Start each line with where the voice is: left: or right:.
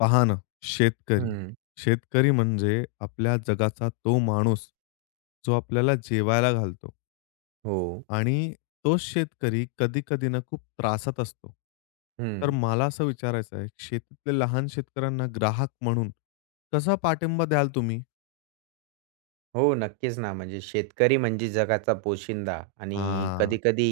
left: पहा ना, शेतकरी.
right: हं,
left: शेतकरी म्हणजे आपल्या जगाचा तो माणूस, जो आपल्याला जेवायला घालतो.
right: हो.
left: आणि तो शेतकरी कधी-कधी ना खूप त्रासात असतो. तर
right: हं.
left: मला असं विचारायचं आहे, शेतीतल्या लहान शेतकऱ्यांना ग्राहक म्हणून कसा पाठिंबा द्याल तुम्ही?
right: हो, नक्कीच ना. म्हणजे शेतकरी म्हणजे जगाचा पोशिंदा आणि
left: हां,
right: कधी-कधी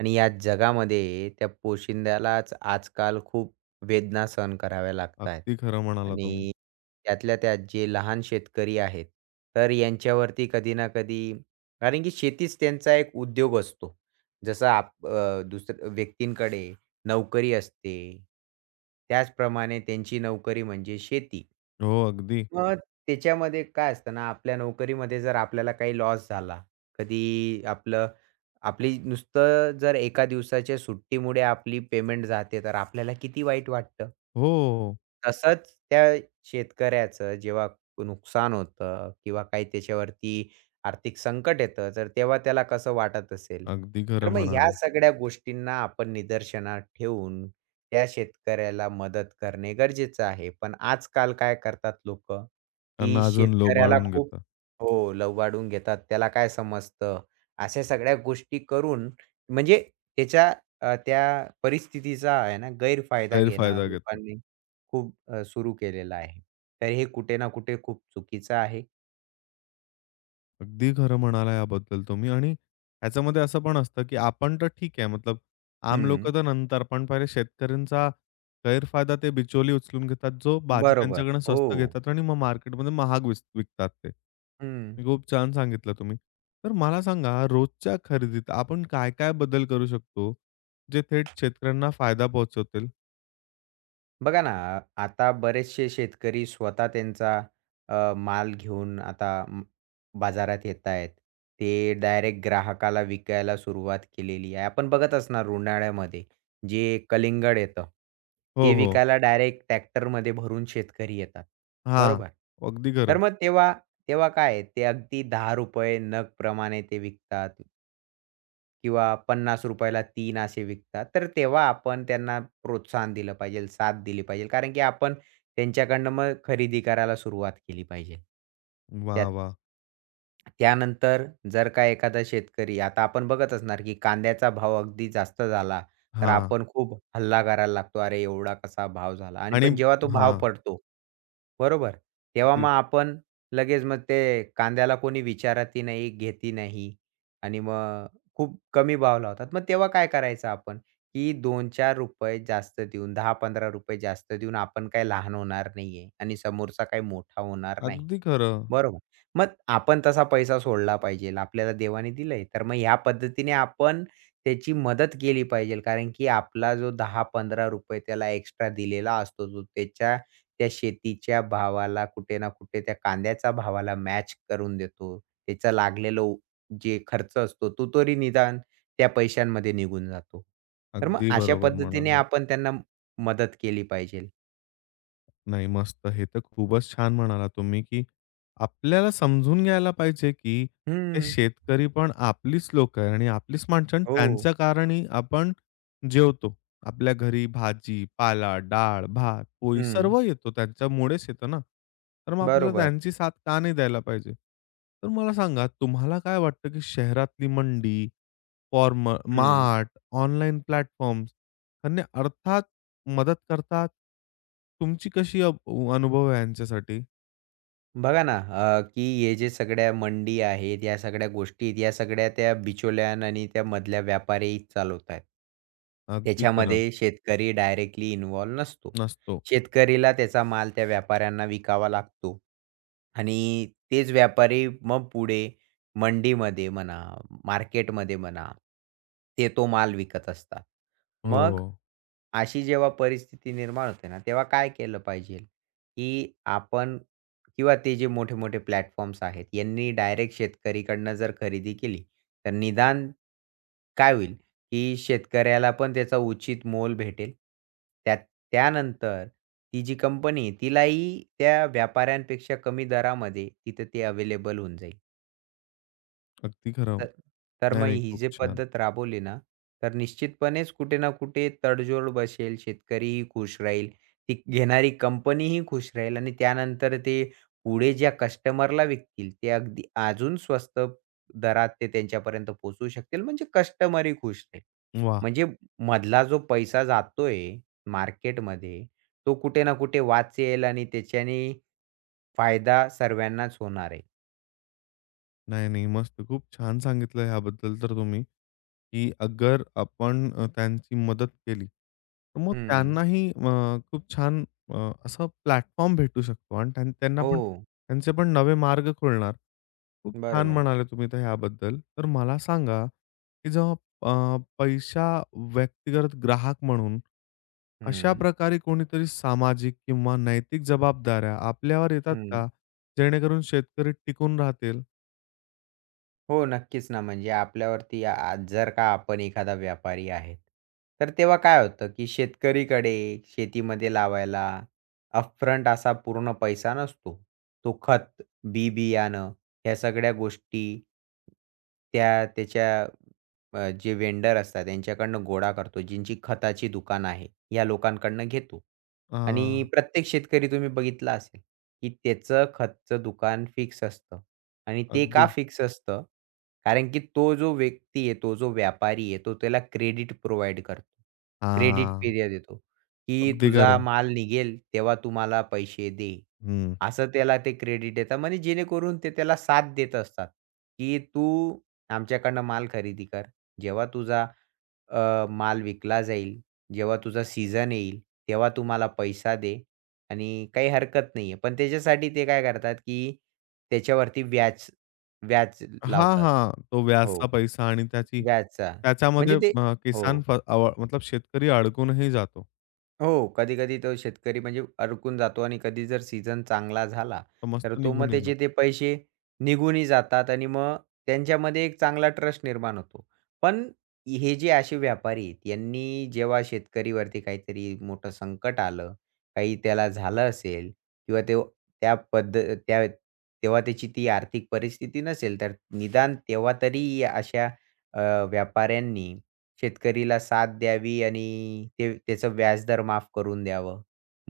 right: आणि या जगामध्ये त्या पोशिंद्यालाच आजकाल खूप वेदना सहन कराव्या लागत आहेत.
left: अगदी खरं म्हणाला तुम्ही.
right: आणि त्यातल्या त्यात जे लहान शेतकरी आहेत, तर यांच्यावरती कधी ना कधी कारण की शेतीच त्यांचा एक उद्योग असतो. जसा दुसऱ्या व्यक्तींकडे नोकरी असते, त्याचप्रमाणे त्यांची नोकरी म्हणजे शेती.
left: हो, अगदी.
right: मग त्याच्यामध्ये काय असतं ना, आपल्या नोकरीमध्ये जर आपल्याला काही लॉस झाला, कधी आपली नुसतं जर एका दिवसाच्या सुट्टीमुळे आपली पेमेंट जाते, तर आपल्याला किती वाईट वाटतं?
left: हो, हो, हो,
right: तसंच त्या शेतकऱ्याचं जेव्हा नुकसान होतं किंवा काही त्याच्यावरती आर्थिक संकट येतं, तर तेव्हा त्याला कसं वाटत असेल?
left: अगदी
right: तर
left: खरं
right: मग
left: म्हणाला.
right: ह्या सगळ्या गोष्टींना आपण निदर्शनात ठेवून त्या शेतकऱ्याला मदत करणे गरजेचं आहे. पण आजकाल काय करतात लोकं, की
left: त्यांना अजून
right: शेतकऱ्याला
left: लुबाडून
right: खूप
left: घेतात,
right: हो, लवाडून घेतात. त्याला काय समजतं? अशा सगळ्या गोष्टी करून म्हणजे त्याच्या त्या परिस्थितीचा आहे ना गैरफायदा घेणं
left: गैरफायदा घेतात.
right: लोकांनी खूप सुरू केलेलं आहे. तर हे कुठे ना कुठे खूप चुकीचं आहे.
left: अगदी खरं म्हणाला याबद्दल तुम्ही आणि ह्याच्यामध्ये असं पण असतं, की आपण तर ठीक आहे मतलब आम
right: हं.
left: लोकं तर नंतर, पण पहिले शेतकऱ्यांचा गैरफायदा ते बिचोली उचलून घेतात, जो भाजी
right: बरोबर.
left: त्यांच्याकडनं
right: हो.
left: स्वस्त घेतात आणि मग मार्केटमध्ये महाग विकतात ते.
right: हं.
left: हे खूप छान सांगितलं तुम्ही. तर मला सांगा रोजच्या खरेदीत आपण काय-काय बदल करू शकतो, जे थेट शेतकऱ्यांना फायदा पोहोचवतील?
right: बघा ना, आता बरेचसे शेतकरी स्वतः त्यांचा अ, माल घेऊन आता म बाजारात येत आहेत. ते डायरेक्ट ग्राहकाला विकायला सुरुवात केलेली आहे. आपण बघत असणार उन्हाळ्यामध्ये जे कलिंगड येतं,
left: हो,
right: ते
left: हो.
right: विकायला डायरेक्ट ट्रॅक्टरमध्ये भरून शेतकरी येतात,
left: हां,
right: बरोबर?
left: अगदी
right: तर
left: खरं.
right: मग तेव्हा तेव्हा काय आहे, ते अगदी ₹10 नग प्रमाणे ते विकतात. किंवा ₹50 ला 3 असे विकतात. तर तेव्हा आपण त्यांना प्रोत्साहन दिलं पाहिजे, साथ दिली पाहिजे. कारण की आपण त्यांच्याकडनं मग खरेदी करायला सुरुवात केली पाहिजे.
left: वाह,
right: त्यात
left: वाह!
right: त्यानंतर जर का एखादा शेतकरी आता आपण बघत असणार, की कांद्याचा भाव अगदी जास्त झाला, तर
left: हां
right: आपण खूप हल्ला करायला लागतो. "अरे, एवढा कसा भाव झाला?" आणि
left: आणि
right: पण जेव्हा तो भाव
left: हां.
right: पडतो बरोबर. तेव्हा
left: अगदी,
right: मग आपण लगेच ते कांद्याला कोणी विचारतही नाही, घेतही नाही आणि मग खूप कमी भाव लावतात. मग तेव्हा काय करायचं आपण, की ₹2-4 जास्त देऊन, ₹10-15 जास्त देऊन आपण काही लहान होणार नाहीये आणि समोरचा काही मोठा होणार नाही.
left: अगदी खरं.
right: बरोबर. मग आपण तसा पैसा सोडला पाहिजे. आपल्याला देवाने दिलंय. तर मग ह्या पद्धतीने आपण त्याची मदत केली पाहिजे. कारण की आपला जो ₹10-15 त्याला एक्स्ट्रा दिलेला असतो, तो त्याच्या त्या शेतीच्या भावाला कुठे ना कुठे त्या कांद्याच्या भावाला मॅच करून देतो. त्याचा लागलेला जे खर्च असतो, तो तरी निदान त्या पैशांमध्ये निघून जातो. तर मग
left: अगदी
right: अशा
left: बरोबर
right: पद्धतीने
left: म्हणाला.
right: आपण त्यांना मदत केली पाहिजे.
left: नाही मस्त. हे तर खूपच छान म्हणाला तुम्ही, की आपल्याला समजून घ्यायला पाहिजे, की ते
right: हं.
left: शेतकरी पण आपलीच लोकं आहे आणि आपलीच माणसं आणि
right: हो.
left: त्यांच्या कारणी आपण जेवतो. आपल्या घरी भाजी, पाला, डाळ, भात, पोळी
right: हं.
left: सर्व येतो. त्यांच्यामुळेच येतो ना. तर मग आपल्याला
right: बरोबर.
left: त्यांची साथ का नाही द्यायला पाहिजे? तर मला सांगा तुम्हाला काय वाटतं, की शहरातली मंडी फॉर्म
right: हं.
left: मार्ट ऑनलाईन प्लॅटफॉर्म्स त्यांनी अर्थात मदत करतात. तुमची कशी अनुभव आहे यांच्यासाठी?
right: बघा ना, की हे जे सगळ्या मंडी आहेत, या सगळ्या गोष्टी आहेत, या सगळ्या त्या बिचौलियान आणि त्या मधल्या व्यापारी चालवतायत.
left: अगदी खरं.
right: त्याच्यामध्ये शेतकरी डायरेक्टली इन्व्हॉल्व नसतो.
left: नसतो.
right: शेतकरीला त्याचा माल त्या व्यापाऱ्यांना विकावा लागतो आणि तेच व्यापारी मग पुढे मंडीमध्ये म्हणा, मार्केटमध्ये म्हणा, ते तो माल विकत असतात.
left: हो.
right: मग अशी जेव्हा परिस्थिती निर्माण होते ना, तेव्हा काय केलं पाहिजे, की आपण किंवा ते जे मोठे-मोठे प्लॅटफॉर्म्स आहेत, यांनी डायरेक्ट शेतकरीकडनं जर खरेदी केली, तर निदान काय होईल, की शेतकऱ्याला पण त्याचा उचित मोल भेटेल. त्यानंतर ती जी कंपनी आहे, तिलाही त्या व्यापाऱ्यांपेक्षा कमी दरामध्ये तिथं ते अवेलेबल होऊन जाईल.
left: अगदी खरं.
right: तर तर
left: नाही,
right: मग
left: नाही.
right: ही
left: खूप
right: जी
left: छान.
right: पद्धत राबवली ना, तर निश्चितपणेच कुठे ना कुठे तडजोड बसेल. शेतकरीही खुश राहील. ती घेणारी कंपनीही खुश राहील आणि त्यानंतर ते पुढे ज्या कस्टमरला विकतील, ते अगदी अजून स्वस्त दरात ते त्यांच्यापर्यंत पोहोचवू शकतील. म्हणजे कस्टमरही खुश राहील.
left: वाह!
right: म्हणजे मधला जो पैसा जातोय मार्केटमध्ये, तो कुठे ना कुठे वाचेल आणि त्याच्याने फायदा सर्वांनाच होणार आहे.
left: नाही, नाही. मस्त. खूप छान सांगितलं ह्याबद्दल तर तुम्ही. की अगर आपण त्यांची मदत केली, तर मग
right: हं.
left: त्यांनाही खूप छान असा प्लॅटफॉर्म भेटू शकतो आणि त्यांना
right: हो.
left: पण त्यांचे पण नवे मार्ग खुलणार. खूप छान
right: बरोबर.
left: म्हणाले तुम्ही तर ह्याबद्दल. तर मला सांगा, की जेव्हा पैसा व्यक्तिगत ग्राहक म्हणून अशा
right: हं,
left: प्रकारे कोणीतरी सामाजिक किंवा नैतिक जबाबदाऱ्या आपल्यावर येतात
right: हं.
left: का? जेणेकरून शेतकरी टिकून राहतील?
right: हो, नक्कीच ना. म्हणजे आपल्यावरती आज जर का आपण एखादा व्यापारी आहेत, तर तेव्हा काय होतं, की शेतकरीकडे शेतीमध्ये लावायला अपफ्रंट असा पूर्ण पैसा नसतो. तो खत, बी-बियाणं ह्या सगळ्या गोष्टी त्या त्याच्या जे वेंडर असतात त्यांच्याकडनं गोळा करतो. ज्यांची खताची दुकान आहे, या लोकांकडनं घेतो. आणि
left: हां,
right: प्रत्येक शेतकरी तुम्ही बघितला असेल, की त्याचं खतचं दुकान फिक्स असतं आणि ते
left: अगदी.
right: का फिक्स असतं? कारण की तो जो व्यक्ती आहे, तो जो व्यापारी आहे, तो त्याला क्रेडिट प्रोव्हाईड करतो. क्रेडिट
left: हां,
right: पिरियड देतो, की
left: अगदी
right: तुझा
left: खरं.
right: माल निघेल तेव्हा तू मला पैसे दे.
left: हं.
right: असं त्याला ते क्रेडिट देतात म्हणजे जेणेकरून ते त्याला साथ देत असतात, की तू आमच्याकडनं माल खरेदी कर. जेव्हा तुझा माल विकला जाईल, जेव्हा तुझा सीझन येईल, तेव्हा तू मला पैसा दे आणि काही हरकत नाहीये. पण त्याच्यासाठी ते काय करतात, की त्याच्यावरती व्याज व्याज
left: हां,
right: लावतात.
left: हां. तो व्याजचा
right: हो,
left: पैसा आणि त्याची
right: व्याजाचा.
left: त्याच्यामध्ये
right: म्हणजे ते हो.
left: किसान फ अव मतलब शेतकरी अडकूनही जातो.
right: हो, कधी-कधी तो शेतकरी म्हणजे अडकून जातो आणि कधी जर सीझन चांगला झाला,
left: तो
right: तर
left: मस्त
right: तो मग
left: निघूनही
right: त्याचे
left: जातो.
right: ते पैसे निघूनही जातात आणि मग त्यांच्यामध्ये एक चांगला ट्रस्ट निर्माण होतो. पण हे जे असे व्यापारी आहेत, यांनी जेव्हा शेतकरीवरती काहीतरी मोठं संकट आलं, काही त्याला झालं असेल किंवा तो त्या पद्ध त्या तेव्हा त्याची ती आर्थिक परिस्थिती नसेल, तर निदान तेव्हा तरी या अशा अ, व्यापाऱ्यांनी शेतकरीला साथ द्यावी आणि ते त्याचं व्याजदर माफ करून द्यावं.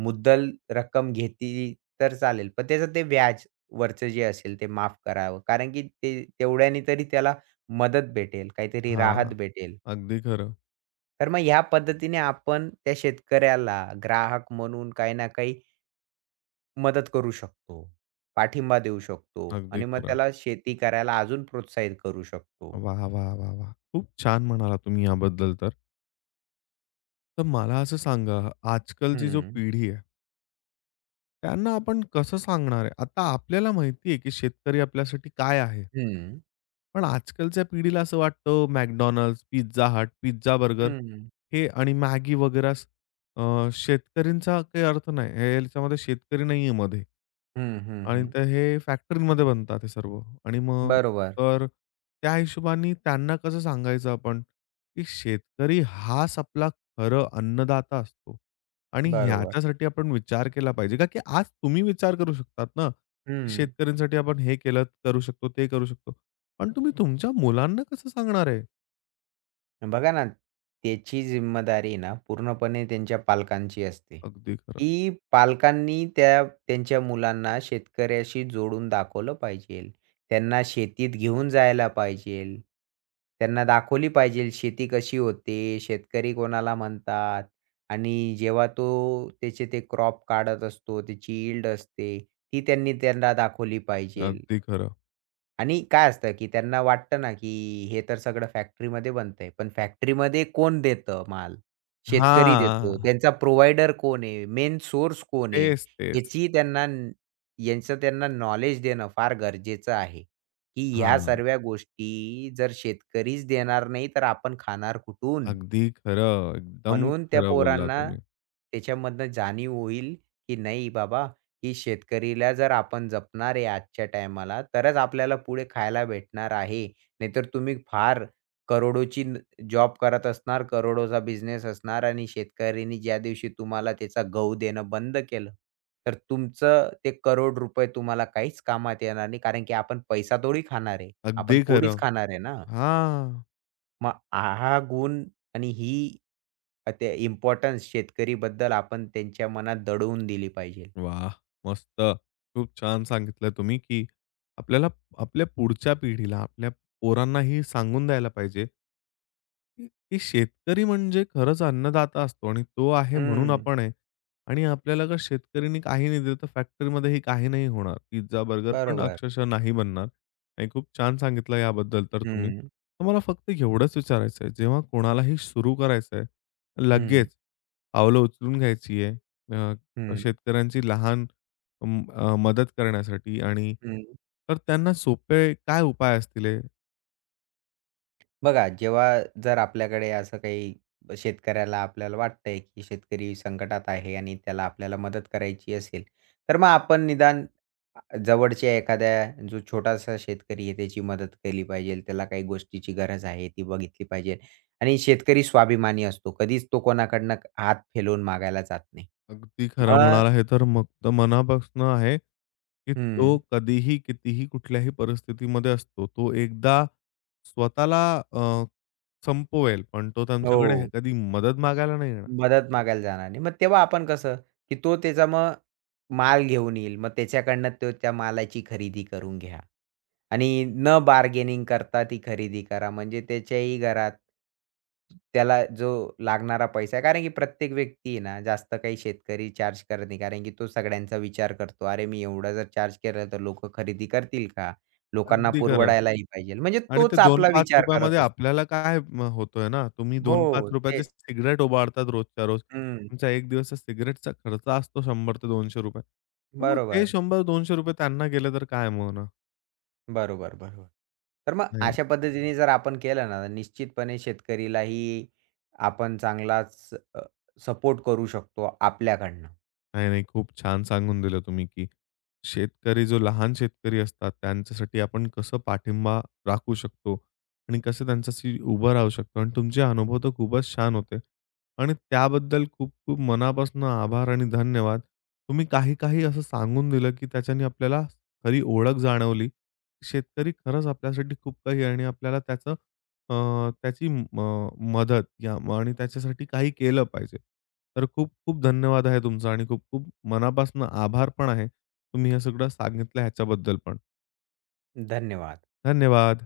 right: मुद्दल रक्कम घेतली तर चालेल, पण त्याचं ते व्याज वरचं जे असेल ते माफ करावं. कारण की ते तेवढ्याने तरी त्याला मदत भेटेल, काहीतरी
left: हां.
right: राहत भेटेल.
left: अगदी खरं.
right: तर मग ह्या पद्धतीने आपण त्या शेतकऱ्याला ग्राहक म्हणून काही ना काही मदत करू शकतो. पाठिंबा देऊ शकतो
left: अगदी
right: आणि मग
left: खरं.
right: त्याला शेती करायला अजून प्रोत्साहित करू शकतो.
left: वाह, वाह, वाह, वाह! खूप छान म्हणालात तुम्ही याबद्दल तर. तर मला असं सांगा, आजकालची जो
right: हं,
left: पिढी आहे, त्यांना आपण कसं सांगणार आहे? आता आपल्याला माहिती आहे, की शेतकरी आपल्यासाठी काय आहे?
right: हं,
left: पण आजकालच्या पिढीला असं वाटतं McDonald's, Pizza Hut, pizza burger
right: हं,
left: हे आणि Maggi वगैरे असं शेतकऱ्यांचा काही अर्थ नाही. हे याच्यामध्ये शेतकरी नाहीये मध्ये.
right: हं, हं,
left: आणि
right: हं.
left: तर हे फॅक्टरीमध्ये बनतात हे सर्व आणि मग
right: बरोबर.
left: तर त्या हिशोबाने त्यांना कसं सांगायचं आपण, की शेतकरी हाच आपला खरं अन्नदाता असतो. आणि
right: बरोबर.
left: ह्याच्यासाठी आपण विचार केला पाहिजे. का की आज तुम्ही विचार करू शकतात ना, की
right: हं.
left: शेतकऱ्यांसाठी आपण हे केलं, करू शकतो, ते करू शकतो. पण तुम्ही तुमच्या मुलांना कसं सांगणार आहे?
right: बघा ना, त्याची जिम्मेदारी ना पूर्णपणे त्यांच्या पालकांची असते,
left: अगदी खरं,
right: की पालकांनी त्या त्यांच्या मुलांना शेतकऱ्याशी जोडून दाखवलं पाहिजेल. त्यांना शेतीत घेऊन जायला पाहिजेल. त्यांना दाखवली पाहिजेल शेती कशी होते, शेतकरी कोणाला म्हणतात आणि जेव्हा तो त्याचे ते क्रॉप काढत असतो, त्याची यील्ड असते, ती त्यांनी त्यांना दाखवली पाहिजेल.
left: अगदी खरं.
right: आणि काय असतं, की त्यांना वाटतं ना, की हे तर सगळं फॅक्टरीमध्ये बनतंय. पण फॅक्टरीमध्ये कोण देतं माल? शेतकरी देतो.
left: हां.
right: त्यांचा प्रोव्हायडर कोण आहे? मेन सोर्स कोण आहे?
left: तेच, तेच.
right: याची त्यांना न- यांचं त्यांना नॉलेज देणं फार गरजेचं आहे, की ह्या
left: हां.
right: सर्व्या गोष्टी जर शेतकरीच देणार नाही, तर आपण खाणार कुठून?
left: अगदी खरं. एकदम
right: म्हणून त्या
left: खरं बोलला
right: पोरांना
left: तुम्ही.
right: त्याच्यामधनं जाणीव होईल, की नाही बाबा, की शेतकरीला जर आपण जपणार आहे आजच्या टायमाला, तरच आपल्याला पुढे खायला भेटणार आहे. नाहीतर तुम्ही फार करोडोची जॉब करत असणार, करोडोचा बिझनेस असणार आणि शेतकऱ्यांनी ज्या दिवशी तुम्हाला त्याचा गहू देणं बंद केलं, तर तुमचं ते करोड रुपये तुम्हाला काहीच कामात येणार नाही. कारण की आपण पैसा थोडी खाणार आहे.
left: अगदी
right: आपण
left: खरं.
right: पोळीच खाणार आहे ना.
left: हां.
right: मग हा गुण आणि ही ते इम्पोर्टन्स शेतकरीबद्दल आपण त्यांच्या मनात दडवून दिली पाहिजे.
left: वाह! मस्त. खूप छान सांगितलं तुम्ही, की आपल्याला आपल्या पुढच्या पिढीला, आपल्या पोरांना हे सांगून द्यायला पाहिजे की की शेतकरी म्हणजे खरंच अन्नदाता असतो आणि तो आहे म्हणून
right: हं,
left: आपण आहे. आणि आपल्याला जर शेतकरीने काही नाही दिलं, तर फॅक्टरीमध्येही काही नाही होणार. पिझ्झा, बर्गर पण
right: बरोबर.
left: अक्षरशः नाही बनणार. आणि खूप छान सांगितलं याबद्दल तर तुम्ही.
right: हं,
left: तर मला फक्त एवढंच विचारायचं आहे, जेव्हा कोणालाही सुरू करायचं आहे,
right: हं,
left: लगेच पावलं उचलून घ्यायची आहे,
right: हं,
left: शेतकऱ्यांची लहान मदत करण्यासाठी आणि
right: हं.
left: तर त्यांना सोपे काय उपाय असतील हे?
right: बघा, जेव्हा जर आपल्याकडे असं काही शेतकऱ्याला आपल्याला वाटतंय, की शेतकरी संकटात आहे आणि त्याला आपल्याला मदत करायची असेल, तर मग आपण निदान जवळच्या एखाद्या जो छोटासा शेतकरी आहे त्याची मदत केली पाहिजे. त्याला काही गोष्टीची गरज आहे ती बघितली पाहिजे आणि शेतकरी स्वाभिमानी असतो. कधीच तो कोणाकडनं हात फेलवून मागायला जात नाही.
left: अगदी खरं
right: मग
left: म्हणाला हे तर मुक्त मनापासनं आहे, की तो
right: हं.
left: कधीही, कितीही, कुठल्याही परिस्थितीमध्ये असतो. तो एकदा स्वतःला अ, संपवेल, पण तो त्यांच्याकडे
right: हो.
left: कधी मदत मागायला नाही येणार.
right: मदत मागायला जाणार नाही. मग तेव्हा आपण कसं, की तो त्याचा मग माल घेऊन येईल. मग त्याच्याकडनं तो त्या मालाची खरेदी करून घ्या आणि न बार्गेनिंग करता ती खरेदी करा. म्हणजे त्याच्याही घरात त्याला जो लागणारा पैसा आहे कारण की प्रत्येक व्यक्ती आहे ना, जास्त काही शेतकरी चार्ज करत नाही. कारण की तो सगळ्यांचा विचार करतो. अरे, मी एवढा जर चार्ज केला तर लोकं खरेदी करतील का? लोकांना हो.
left: अगदी खरं.
right: परवडायलाही पाहिजे. म्हणजे
left: आणि ते
right: तोच आपला विचार
left: ₹2-5 मध्ये
right: करत असतो.
left: आपल्याला काय होतोय ना, तुम्ही
right: हो,
left: ₹2-5 ची
right: तेच.
left: सिगारेट उभारतात रोजच्या रोज.
right: हं,
left: तुमचा एक दिवसचा सिगारेटचा खर्च असतो ₹100 ते ₹200. तर मग ते
right: बरोबर.
left: ₹100-200 त्यांना गेले तर काय मग ना?
right: बरोबर, बरोबर. तर मग
left: नाही.
right: अशा पद्धतीने जर आपण केलं ना, तर निश्चितपणे शेतकरीलाही आपण चांगलाच अ, सपोर्ट करू शकतो आपल्याकडनं.
left: नाही, नाही. खूप छान सांगून दिलं तुम्ही, की शेतकरी जो लहान शेतकरी असतात, त्यांच्यासाठी आपण कसं पाठिंबा राखू शकतो आणि कसं त्यांच्याशी उभं राहू शकतो आणि तुमचे अनुभव तर खूपच छान होते आणि त्याबद्दल खूप-खूप मनापासून आभार आणि धन्यवाद. तुम्ही काही-काही असं सांगून दिलं, की त्याच्याने आपल्याला खरी ओळख जाणवली. शेतकरी खरंच आपल्यासाठी खूप काही आहे आणि आपल्याला त्याची मदत या आणि त्याच्यासाठी काही केलं पाहिजे. तर खूप-खूप धन्यवाद आहे तुमचा आणि खूप-खूप मनापासून आभार पण आहे. तुम्ही हे सगळं सांगितलं ह्याच्याबद्दल पण.
right: धन्यवाद.
left: धन्यवाद.